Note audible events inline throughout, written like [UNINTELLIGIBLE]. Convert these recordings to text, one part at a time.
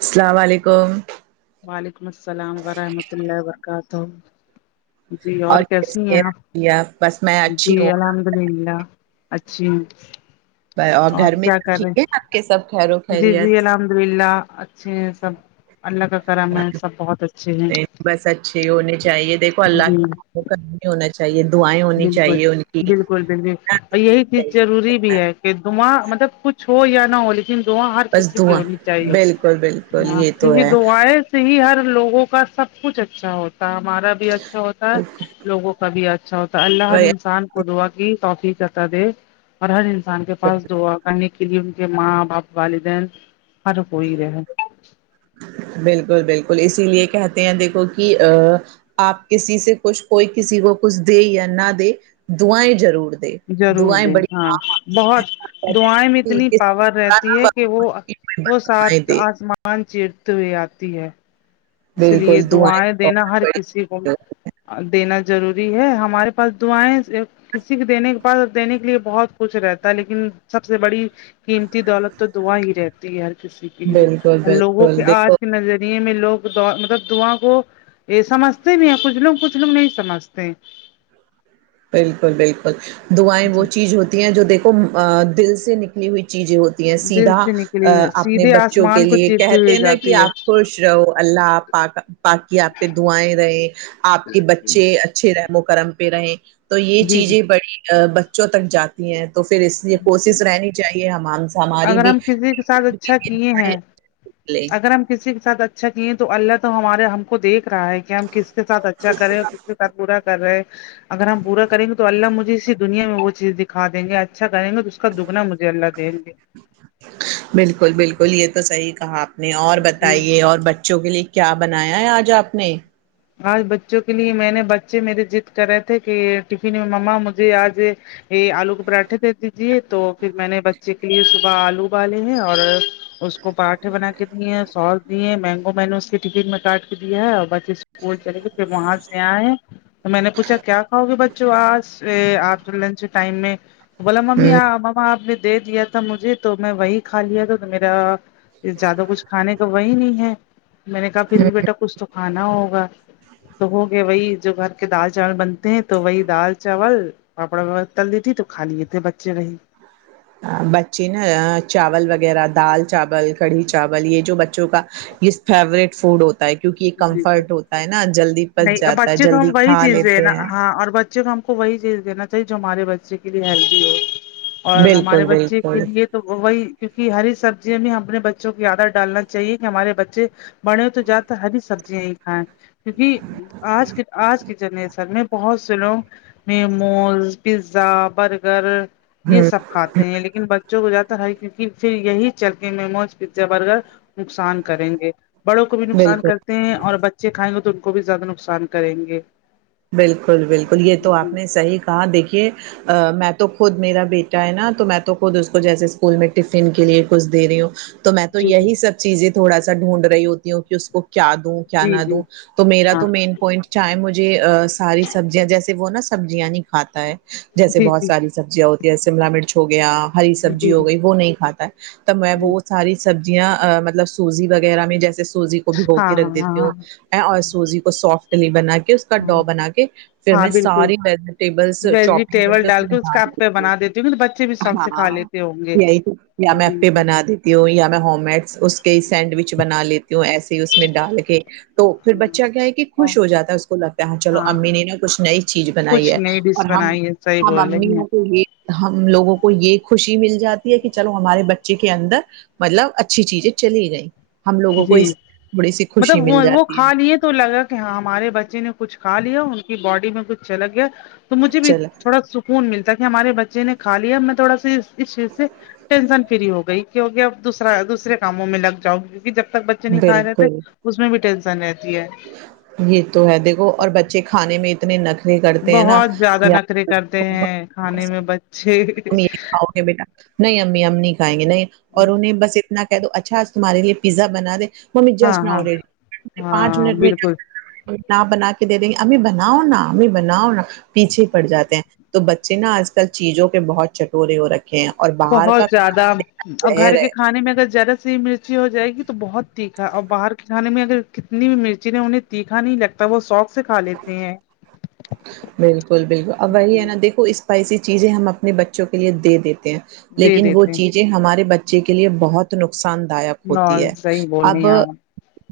سلام و علیکم وعلیکم السلام ورحمۃ اللہ وبرکاتہ جی اور کیسی ہیں آپ جی بس میں اچھی جی ہوں الحمد للہ اچھی ہوں اور گھر میں کیا کر رہے ٹھیک ہے ہیں آپ کے سب خیر و جی خیریت جی الحمد للہ اچھے ہیں سب اللہ کا کرم ہے سب بہت اچھے ہیں بس اچھے ہونے چاہیے دیکھو اللہ جی کا نہیں ہونا چاہیے دعائیں ہونی بالکل چاہیے ان کی بالکل اور یہی چیز جروری بھی ہے کہ دعا مطلب کچھ ہو یا نہ ہو لیک ن دعا ہر بس کسی کی دعا ہونی چاہیے بالکل بالکل یہ تو کیونکہ ہے دعائیں سے ہی ہر لوگوں کا سب کچھ اچھا ہوتا ہمارا بھی اچھا ہوتا ہے لوگوں کا بھی اچ اچھا ہوتا اللہ ہر انسان کو دعا کہ توفیق عطا دے اور ہر انسان کے پاس دعا کرنے کے لیے ان کے ماں باپ والدین ہر کوئی رہے بالکل بالکل اسی لیے کہتے ہیں دیکھو کہ آ آپ کسی سے کچھ کوئی کسی کو کچھ دے یا نہ دے دعائیں ضرور دے ضرور دعائیں دیں بڑی ہاں کام آتی ہیں بہت اور کہتے دعائیں میں ہیں کہ اتنی کسی کو پاور برا رہتی نہ ہے کہ وہ وہ بھلا، دعائیں سات دے آسمان چیرتے ہوئے آتی ہے اس لیے بالکل دعائیں بھی دینا ہر بہت کسی کو بڑی، دینا ضروری ہے ہمارے پاس دعائیں کسی کے دینے کے پاس دینے کے لیے بہت کچھ رہتا ہے لیکن سب سے بڑی قیمتی دولت تو دعا ہی رہتی ہے ہر کسی کے لیے بالکل اور لوگوں کے بالکل دیکھو آج نظریے میں لوگ دعا مطلب دعا کو یہ سمجھتے بھی ہے کچھ لوگ کچھ لوگ نہیں سمجھتے بالکل بالکل دعائیں وہ جی چیز ہوتی ہیں جو دیکھو دل سے نکلی ہوئی چیزیں ہو دل سیدھا سے نکلی ہوئی اپنے سیدھے بچوں کے آسمان کو لیے چیرتے کہتے ہوئے ہیں ناں کہ جاتی ہے آپ خوش رہو اللہ پاک پاک کی آپ پہ دعائیں رہیں آپ کے بچے اچھے رحم و کرم پہ رہے تو یہ جی جی چیزیں بڑی بچوں تک جاتی ہیں تو پھر اس یہ کوشش رہنی چاہیے ہم ہماری اگر بھی ہم کسی کے ساتھ اچھا کیے ہیں لیں۔ اگر ہم کسی کے ساتھ اچ ھا کیے تو اللہ تو ہمارے ہم کو دیکھ رہا ہے کہ ہم کس کے ساتھ اچھا کریں اور کس کے ساتھ برا کر رہے اگر ہم پورا کریں گے تو اللہ مجھے اسی دنیا میں وہ چیز دکھا دیں گے اچھا کریں گے تو اس کا دگنا مجھے اللہ دیں گے بالکل بالکل یہ تو صحیح کہا آپ نے اور جی بتائیے اور بچ چوں کے لیے کیا بنایا ہے آج آپ نے آج بچوں کے لیے میں نے بچے میرے ضد کر رہے تھے کہ ٹفن میں مما مجھے آج یہ آلو کے پراٹھے دے دیجیے تو پھر میں نے بچے کے لیے صبح آلو ابالے ہیں اور اس کو پراٹے بنا کے دیے ہیں سوس دیے ہیں مینگو میں نے اس کی ٹفن میں کاٹ کے دیا ہے اور بس اس بول چلے کے پھر وہاں سے آئے تو میں نے پوچھا کیا کھاؤ گے بچوں آج آپ جو لنچ ٹائم میں بولا ممی مما آپ نے دے دیا تھا مجھے تو میں وہی کھالیا تھا تو میرا زیادہ کچھ کھانے کا وہی نہیں ہے میں نے کہا پھر بھی بیٹا کچھ تو کھانا ہوگا تو ہوگیا وہی جو گھر کے دال چاول بنتے ہیں تو وہی دال چاول پاپڑ تل دی تھی تو کھا لیے تھے بچے وہی بچے نا چاول وغیرہ دال چاول کڑھی چاول یہ جو بچ بچوں کا یہ فیوریٹ فوڈ ہو کیونکہ یہ جی جی کمفرٹ ہوتا ہے ناں جلدی پچ نہیں اب جاتا ہے بچے کو ہم جلدی وہی کھا چیز لیتے دینا ہیں ہاں اور بچے کو ہم کو وہی چیز دین چاہیے جو ہمارے بچے کے لیے ہیلدی ہو اور ہمارے بالکل بچے کے بالکل لیے تو وہی کیونکہ ہری سبزیاں بھی ہم اپنے بچوں کی عادت ڈالنا چاہیے کہ ہمارے بچے بڑے تو جیادہ تر ہری سبزیاں ہی کھائیں کیونکہ آج کے آج کی جنریشن میں بہت سے لوگ میموز پیزا برگر یہ ہ سب کھاتے ہیں لیکن بچوں کو جیادہ پھر یہی چلتے مموز پیزا برگر نقصان کریں گے بڑوں کو بھی نقصان بالکل کرتے ہیں اور بچے کھائیں گے تو ان کو بھی زیادہ نقصان کریں گے بالکل بالکل یہ تو آپ جی نے صحیح کہا دیکھیے ا میں تو خود میرا بیٹا ہے نا تو میں تو خود اس کو جیسے اسکول میں ٹفن کے لیے کچھ دے رہی ہوں تو میں تو جی جی یہی سب چیزیں تھوڑا سا ڈھونڈ رہی ہوتی ہوں کہ اس کو کیا دوں کیا جی نہ جی جی دوں تو میرا ہاں تو مین پوائنٹ چایے مجھے ساری سبزیاں جیسے وہ نا سبزیاں نہیں کھاتا ہے جیسے جی بہت جی ساری سبزیاں ہوتی ہے شملا مرچ ہو گیا ہری جی سبزی ہو گئی وہ نہیں کھاتا ہے تب میں جی وہ ساری سبزیاں مطلب سوزی وغیرہ میں جیسے سوزی کو بھگو ہاں کے رکھ ہاں ہاں دیتی ہوں ہاں ا اور سوزی کو سافٹلی بنا کے اس کا ہاں ڈا بنا کے پھر ہاں میں بالکل ساری ویجیٹیبلس چوپنگ ویجیٹیبل کرکے ڈال اس کے میں کا آپ پہ ڈال بنا دیتی ہوں گی تو بچے بھی شوق سے کھا ہاں لیتے ہوں گے یہی تویا میں جی اب کے جی بنا دوں تی ہوں یا میں ہومڈس اس کے سینڈوچ بنا لیتی ہوں ایسے ہی اس میں ڈال کے تو پھر بچہ کیا ہے کہ خوش ہو جاتا ہے اس کو لگتا چلو ہاں امی نے نا کچھ نئی چیز بنائی کچھ ہے نئی اور ڈش ہم بنائی ہے صحیح ہم بول رہی امیوں کو ہیں تو یہ ہم لوگوں کو یہ خوشی مل جاتی ہے کہ چلو ہمارے بچے کے اندر مطلب اچھی چیزیں چلی گئیں ہم لوگوں کو جی اس تھوڑی سی خوشی مطلب وہ مل وہ جاتی ہے کھا لیے تو لگا ہیں ہمارے بچے نے کچھا لیا ان کی باڈی میں کچھ چل گیا تو مجھے بھی چلو تھوڑا سکو کون ملتا کہ ہمارے بچے نے کھالیا اب میں تھوڑا سے اس چیز سے ٹینشن فری ہو گئی کیونکہ اب دوسرا دوسرے کاموں میں لگ جاؤنگی جب تک بچے نہیں کھائے رہتے بالکل اس میں بھی ٹینسن رہتی ہے یہ تو ہے دیکھو اور بچے کھانے میں اتنے نخرے کرتے ہیں نا بہت زیادہ کہ نخرے آپ کرتے ہیں کھانے میں بچ میرے خاتہ میں ڈال نہیں امی ہم نہیں کھائیں گے نہیں اور انہیں بس اتنا کہہ دو اچھا آج تمہارے لیے پیزا بنا دے ممی ہاں جسٹ ناؤ [UNINTELLIGIBLE] ہاں آ ریڈی پانچ ہاں منٹ میں بالکل نہ بنا کے دے دیں گے امی بناؤ نا امی بناؤ نا پیچھے پڑ جاتے ہیں تو بچے نا آج کل چیزوں کے بہت چٹورے ہو رکھے اور باہر بہت کا زیادہ کھانا دیکھنا اور زہر گھر کے ہے کھانے میں اگر ذرا سی مرچ ی ہو جائے گی تو بہت تیکھا اور باہر کے کھانے میں اگر کتنی بھی مرچی نے انہیں تیکھا نہیں لگتا تب وہ سوق سے کھا لیتے ہیں بالکل بالکل اب وہی ہے نا دیکھو اسپائسی چیزیں ہم اپنے بچوں کے لیے دے دیتے ہیں دے لیکن وہ دیتے ہیں چیزیں ہمارے بچے کے لیے بہت نقصان داک نہ ہوتی ہے صحیح بول رہی اب ہیں آپ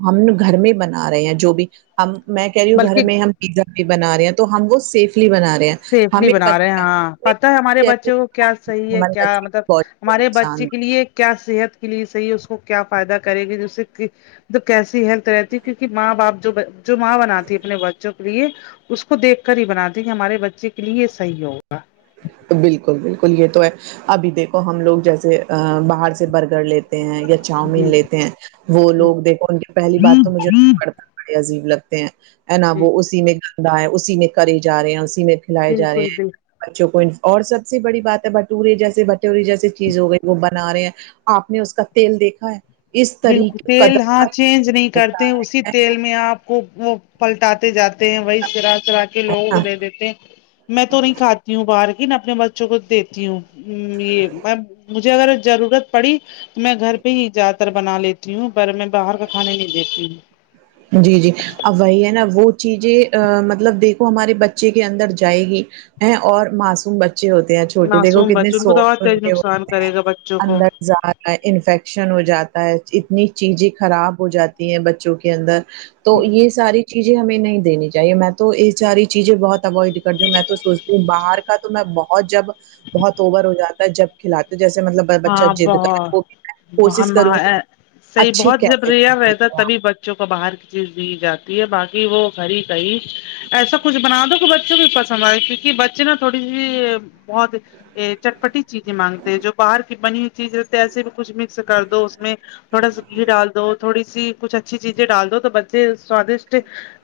ہم گھر میں بنا رہے ہیں جو بھی ہم میں کہہ رہی ہوں گھر بلکہ میں ہم پیزا بھی بنا رہے ہیں تو ہم وہ سیفلی بنا رہے ہیں سیفلی ہمیں بنا پتہ رہے ہیں ہے ہاں پتا ہے ہمارے ہمیں- بچوں کو کیا صحیح ہے ہمارے کیا بچے مطلب کو بہت ہمارے نقصان بچے کے لیے کیا صحت کے لیے صحیح ہے اس کو کیا فائدہ کرے گی جیسے کی کیسی ہیلتھ رہتی کیو کی ماں باپ جو با جو ماں بناتی ہے اپنے بچوں کے لیے اس کو دیکھ کر ہی بناتی ہے کہ ہمارے بچے کے لیے یہ صحیح ہوگا بالکل بالکل یہ تو ہے ابھی دیکھو ہم لوگ جیسے باہر سے برگر لیتے ہیں یا چاؤمین جی لیتے ہیں وہ لوگ دیکھو ان کی پہلی جی بات تو مجھے جی پڑتا بڑے عجیب لگتے ہیں ہے نا جی وہ اسی میں گندا ہے اسی میں کرے جا رہے ہیں اسی میں لائے جا رہے بالکل ہیں بالکل بچوں کو اور سب سے بڑی بات ہے بٹورے جیسے بٹوری جیسے چیز ہو گئی وہ بنا رہے ہیں آپ نے اس کا تیل دیکھا ہے اس بالکل طریق قدر تیل ہاں کا چینج نہیں ہوتا کرتے اسی ہے، ہے تیل میں آپ کو وہ پلٹاتے جات وہی سرا سرا کے لوگوں کو نا؟ دے دیتے ہیں میں تو نہیں کھاتی ہوں باہر کی نا اپنے ب چوں کو دیتی ہوں یہ مجھے اگر ضرورت پڑی تو میں گھر پہ ہی جاتا بنا لیتی ہوں پر میں باہر کا کھانے نہیں دیتی ہوں جی جی اب وہی ہے نا وہ چیزیں مطلب دیکھو ہمارے بچے کے اندر جائے گی ہے اور معصوم بچے ہوتے چھوٹی دیکھو معصوم کتنے بچوں ان کو تو اور سوفٹ بن تیز کے نقصان ہوتے ہیں کرے گا بچوں کو اندر جا رہا انفیکشن ہو جاتا ہے اتنی چیزیں خراب ہو جاتی ہیں ب چوں کے اندر تو یہ ساری چیزیں ہمیں نہیں دینی چاہیے میں تو یہ ساری چیزیں بہت اوائڈ کرتی ہوں میں تو سوچتی ہوں باہر تو میں بہت جب بہت اوور ہو جاتا ہے جب کھلاتی ہوں جیسے مطلب بچہ ہاں ضد کرے بہت وہ بھی میں کوشش کروں صحیح اچھے بہت جب ریر رہتا کیفے تبھی ب چوں کو باہر کی چیز دی جاتی ہے باقی وہ گھر ہی کہیں ایسا کچھ بنا دو کہ بچوں کو پسند آئے کیونکہ بچے نا تھوڑی سی بہت یہ چٹپٹی چیزیں مانگتے جو باہر کی بنی ہوئی چیز رہتی ہے ایسے بھی کچھ مکس کر دو اس میں تھوڑا سا گھی ڈال دو تھوڑی سی کچھ اچھی چیزیں ڈال دو تو بچے سوادشٹ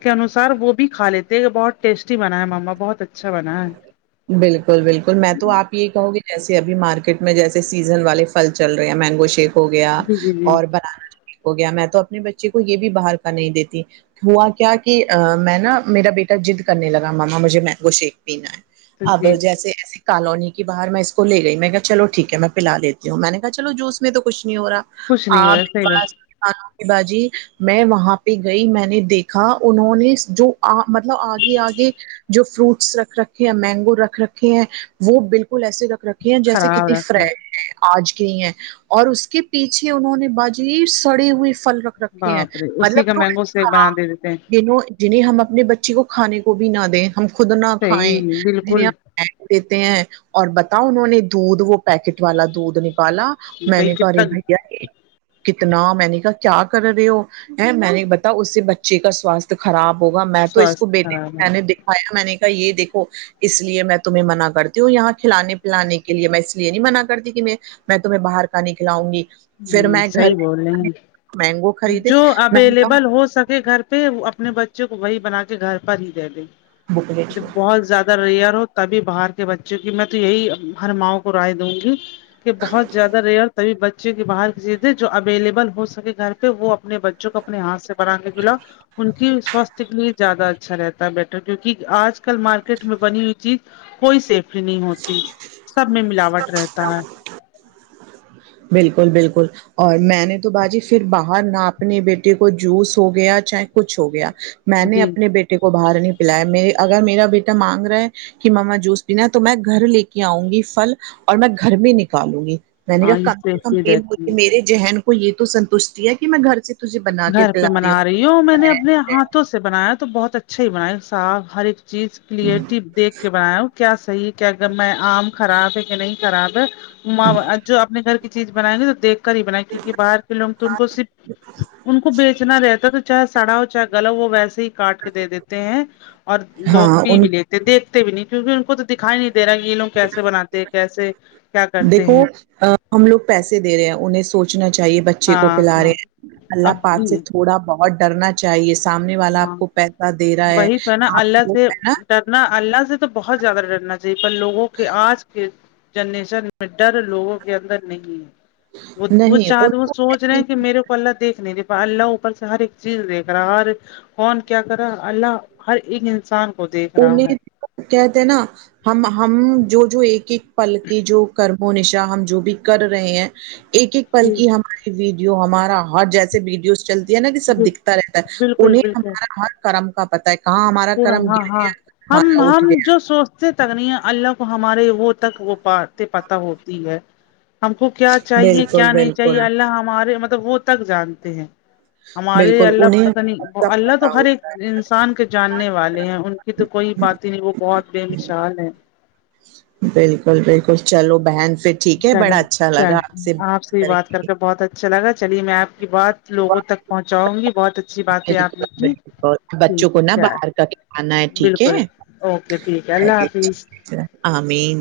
کے انوسار وہ بھی کھا لیتے ہیں بہت ٹیسٹی بنا ہے ماما بہت اچھا بنا ہے بالکل بالکل میں تو آپ یہی کہوں گی جیسے ابھی مارکیٹ میں جیسے سیزن والے پھل چل رہے ہیں مینگو شیپ ہو گیا جی جی جی اور بنانا ٹھیک ہو گیا میں تو اپنے بچے کو یہ بھی باہر کا نہیں دیتی ہوا کیا کی میں نا میرا بیٹا جد کرنے لگا مما مجھے مینگو شیک پینا ہے تو اب جی جی جیسے ایسے کالونی کی باہر میں اس کو لے گئی میں کہ چو ٹھیک ہے میں پلا دیتی ہوں میں نے کہا چلو جوس میں تو کچھ نہیں ہو رہا کچھ نہیں ہو آپ رہا صحیح بات پاس آپ باجی میں وہاں پہ گئی میں نے دیکھا انہوں نے جو آ مطلب آگے آگے جو فروٹس رکھ رکھے ہیں مینگو رکھ رکھے ہیں وہ بالکل ایسے رکھ رکھے ہیں جیسے خراب کتنی رکھے فریش ہے آج گئی ہیں اور اس کے پیچھے انہوں نے باجی سڑے ہوئے پھل رکھ رکھے ہیں باپ رے اسی مطلب کا تھوڑے مینگو شیک بنا خراب دے دیتے ہیں جنہوں جنہیں ہم اپنے بچے کو کھانے کو بھی نہ دیں ہم خود نہ کھائیں صحیح بالکل جنہیں دیتے ہیں اور بتاؤ انہوں نے دودھ وہ پیکٹ والا دودھ والا میں بتائیے نے کہا کتنا ارے بھیا کتنا میں نے کہا کیا کر رہے ہو ہے میں نے بتا اس سے بچے کا سواستھ خراب ہوگا میں تو اس کو سواستھ بیٹے خراب ہے نے دکھایا میں نے کہا یہ دیکھو اس لیے میں تمہیں منع کرتی ہوں یہاں کھلے پلانے کے لیے میں اس لیے نہیں منع کرتی کہ میں میں تمہیں باہر کا نہیں کھلاؤں گی پھر ہمم میں گھر صحیح بول رہے مینگو ہیں خریدے جو میں نے اویلیبل کہا ہو سکے گھر پہ وہ اپنے بچوں کو وہی بنا کے گھر پر ہی دے دیں بکلٹ بہت زیادہ اور ریئر ہو تبھی باہر کے بچوں کی میں تو یہی ہر ماؤ کو رائے دوں گی کہ بہت زیادہ ریئر تبھی بچے کی باہر کی چیزیں جو اویلیبل ہو سکے گھر پہ وہ اپنے بچوں کو اپنے ہاتھ سے بنا کے کھلا ان کی سواستھ کے لیے زیادہ اچھا رہتا بیٹر ہوگی کیونکہ آج کل مارکیٹ میں بنی ہوئی چیز کوئی سیف نہیں ہوتی سب میں ملاوٹ رہتا ہے بالکل بالکل اور میں نے تو باجی پھر باہر نہ اپنے بیٹے کو جوس ہو گیا چاہے کچھ ہو گیا میں نے جی اپنے بیٹے کو باہر نہیں پلایا میں اگر میرا بیٹا مانگ رہا ہے کہ ماما جوس پینا تو میں گھر لے کے آؤں گی پھل اور میں گھر میں نکالوں گی میں نے ہاں یہ کہا کم سیفلی سے رہتی کم ہے میرے ذہن کو یہ تو سنتشتٹی ہے کہ میں گھر سے تجھے بنا کے گھر پہ پلا منا رہی ہو میں نے اپنے ہوں ہاتھوں سے بنایا تو بہت اچھا ہی بنا صاف ہر ایک چیز کلیئرٹی دیکھ کے بناے ہو کیا صحیح کہ اگر میں آم خراب ہے کہ نہیں خراب ہے میں جو اپنے گھر کی چیز بنائیں گے تو دیکھ کر ہی بنائیں کیونکہ باہر لوگ تو ان کو صرف ان کو بیچنا رہتا ہے تو چاہے سڑا ہو چاہے گلہ ہو ویسے ہی کاٹ کے دے دیتے ہیں اور لوگ ہاں پی ان بھی لیتے ہیں دیکھتے بھی نہیں کیونکہ ان کو تو دکھائی نہیں تیرا یہ لوگ کیسے بناتے ہیں کیسے کیا کرتے دیکھو ہیں ہم لوگ پیسے دے رہے ہیں انہیں سوچنا چاہیے بچے کو ہاں پلا رہے ہاں ہیں اللہ اب پاک سے تو تھوڑا بہت ڈرنا چاہیے سامنے والا ہاں آپ کو پیسہ دے رہا ہے وہی تو نا آپ اللہ کو سے ہے نا ڈرنا اللہ سے تو بہت زیادہ ڈرنا چاہیے پر لوگوں کے آج کے جنریشن میں ڈر لوگوں کے اندر نہیں ہے وہ وہ نہیں ان چاہ وہ کو سوچ رہے ہیں کہ میرے کو اللہ دیکھ نہیں دے پا اللہ اوپر سے ہر ایک چیز دیک رہا ہر کون کیا کر رہا ہے اللہ ہرایک ان انہیں کہتے نا ہم ہم جو جو ایک ایک پل کی جو کرم نشا ہم جو بھی کر رہے ہیں ایک ایک پل جی کی ہماری ویڈیو ہمارا ہر جیسے ویڈیوز چلتی ہے نا یہ سب جی دکھتا رہتا ہے بالکل انہیں بالکل ہمارا ہر کرم کا پتا ہے کہاں ہمارا پورا کرم ہاں ہاں گیا ہم ہمارا اٹھ ہم گیا جو سوچتے تک نہیں اللہ کو ہمارے وہ تک وہ پار پتہ ہوتی ہے ہم کو کیا چاہیے کیا بالکل نہیں چاہیے بالکل اللہ ہمارے مطلب وہ تک جانتے ہیں ہمارے بالکل اللہ انہیں پتہ نہیں سب اللہ تو پتا ہر ایک ہوتا ہے انسان کے کرنے والے ہیں ان کی تو کوئی بات ہی نہیں وہ بہت بے مثال ہے بالکل بالکل چلو بہن پھر ٹھیک ہے چلے بڑا اچھا لگا چل آپ سے کر کے بہت اچھا لگا چلیے میں آپ کہ بات لوگوں تک پہنچاؤں گی بہت اچھی بات ہے آپ بالکل نے کی بالکل بچوں کو نا باہر [UNINTELLIGIBLE] کا کھلانا ہے ٹھیک بالکل ہے اوکے ٹھیک ہے اللہ حافظ آ مین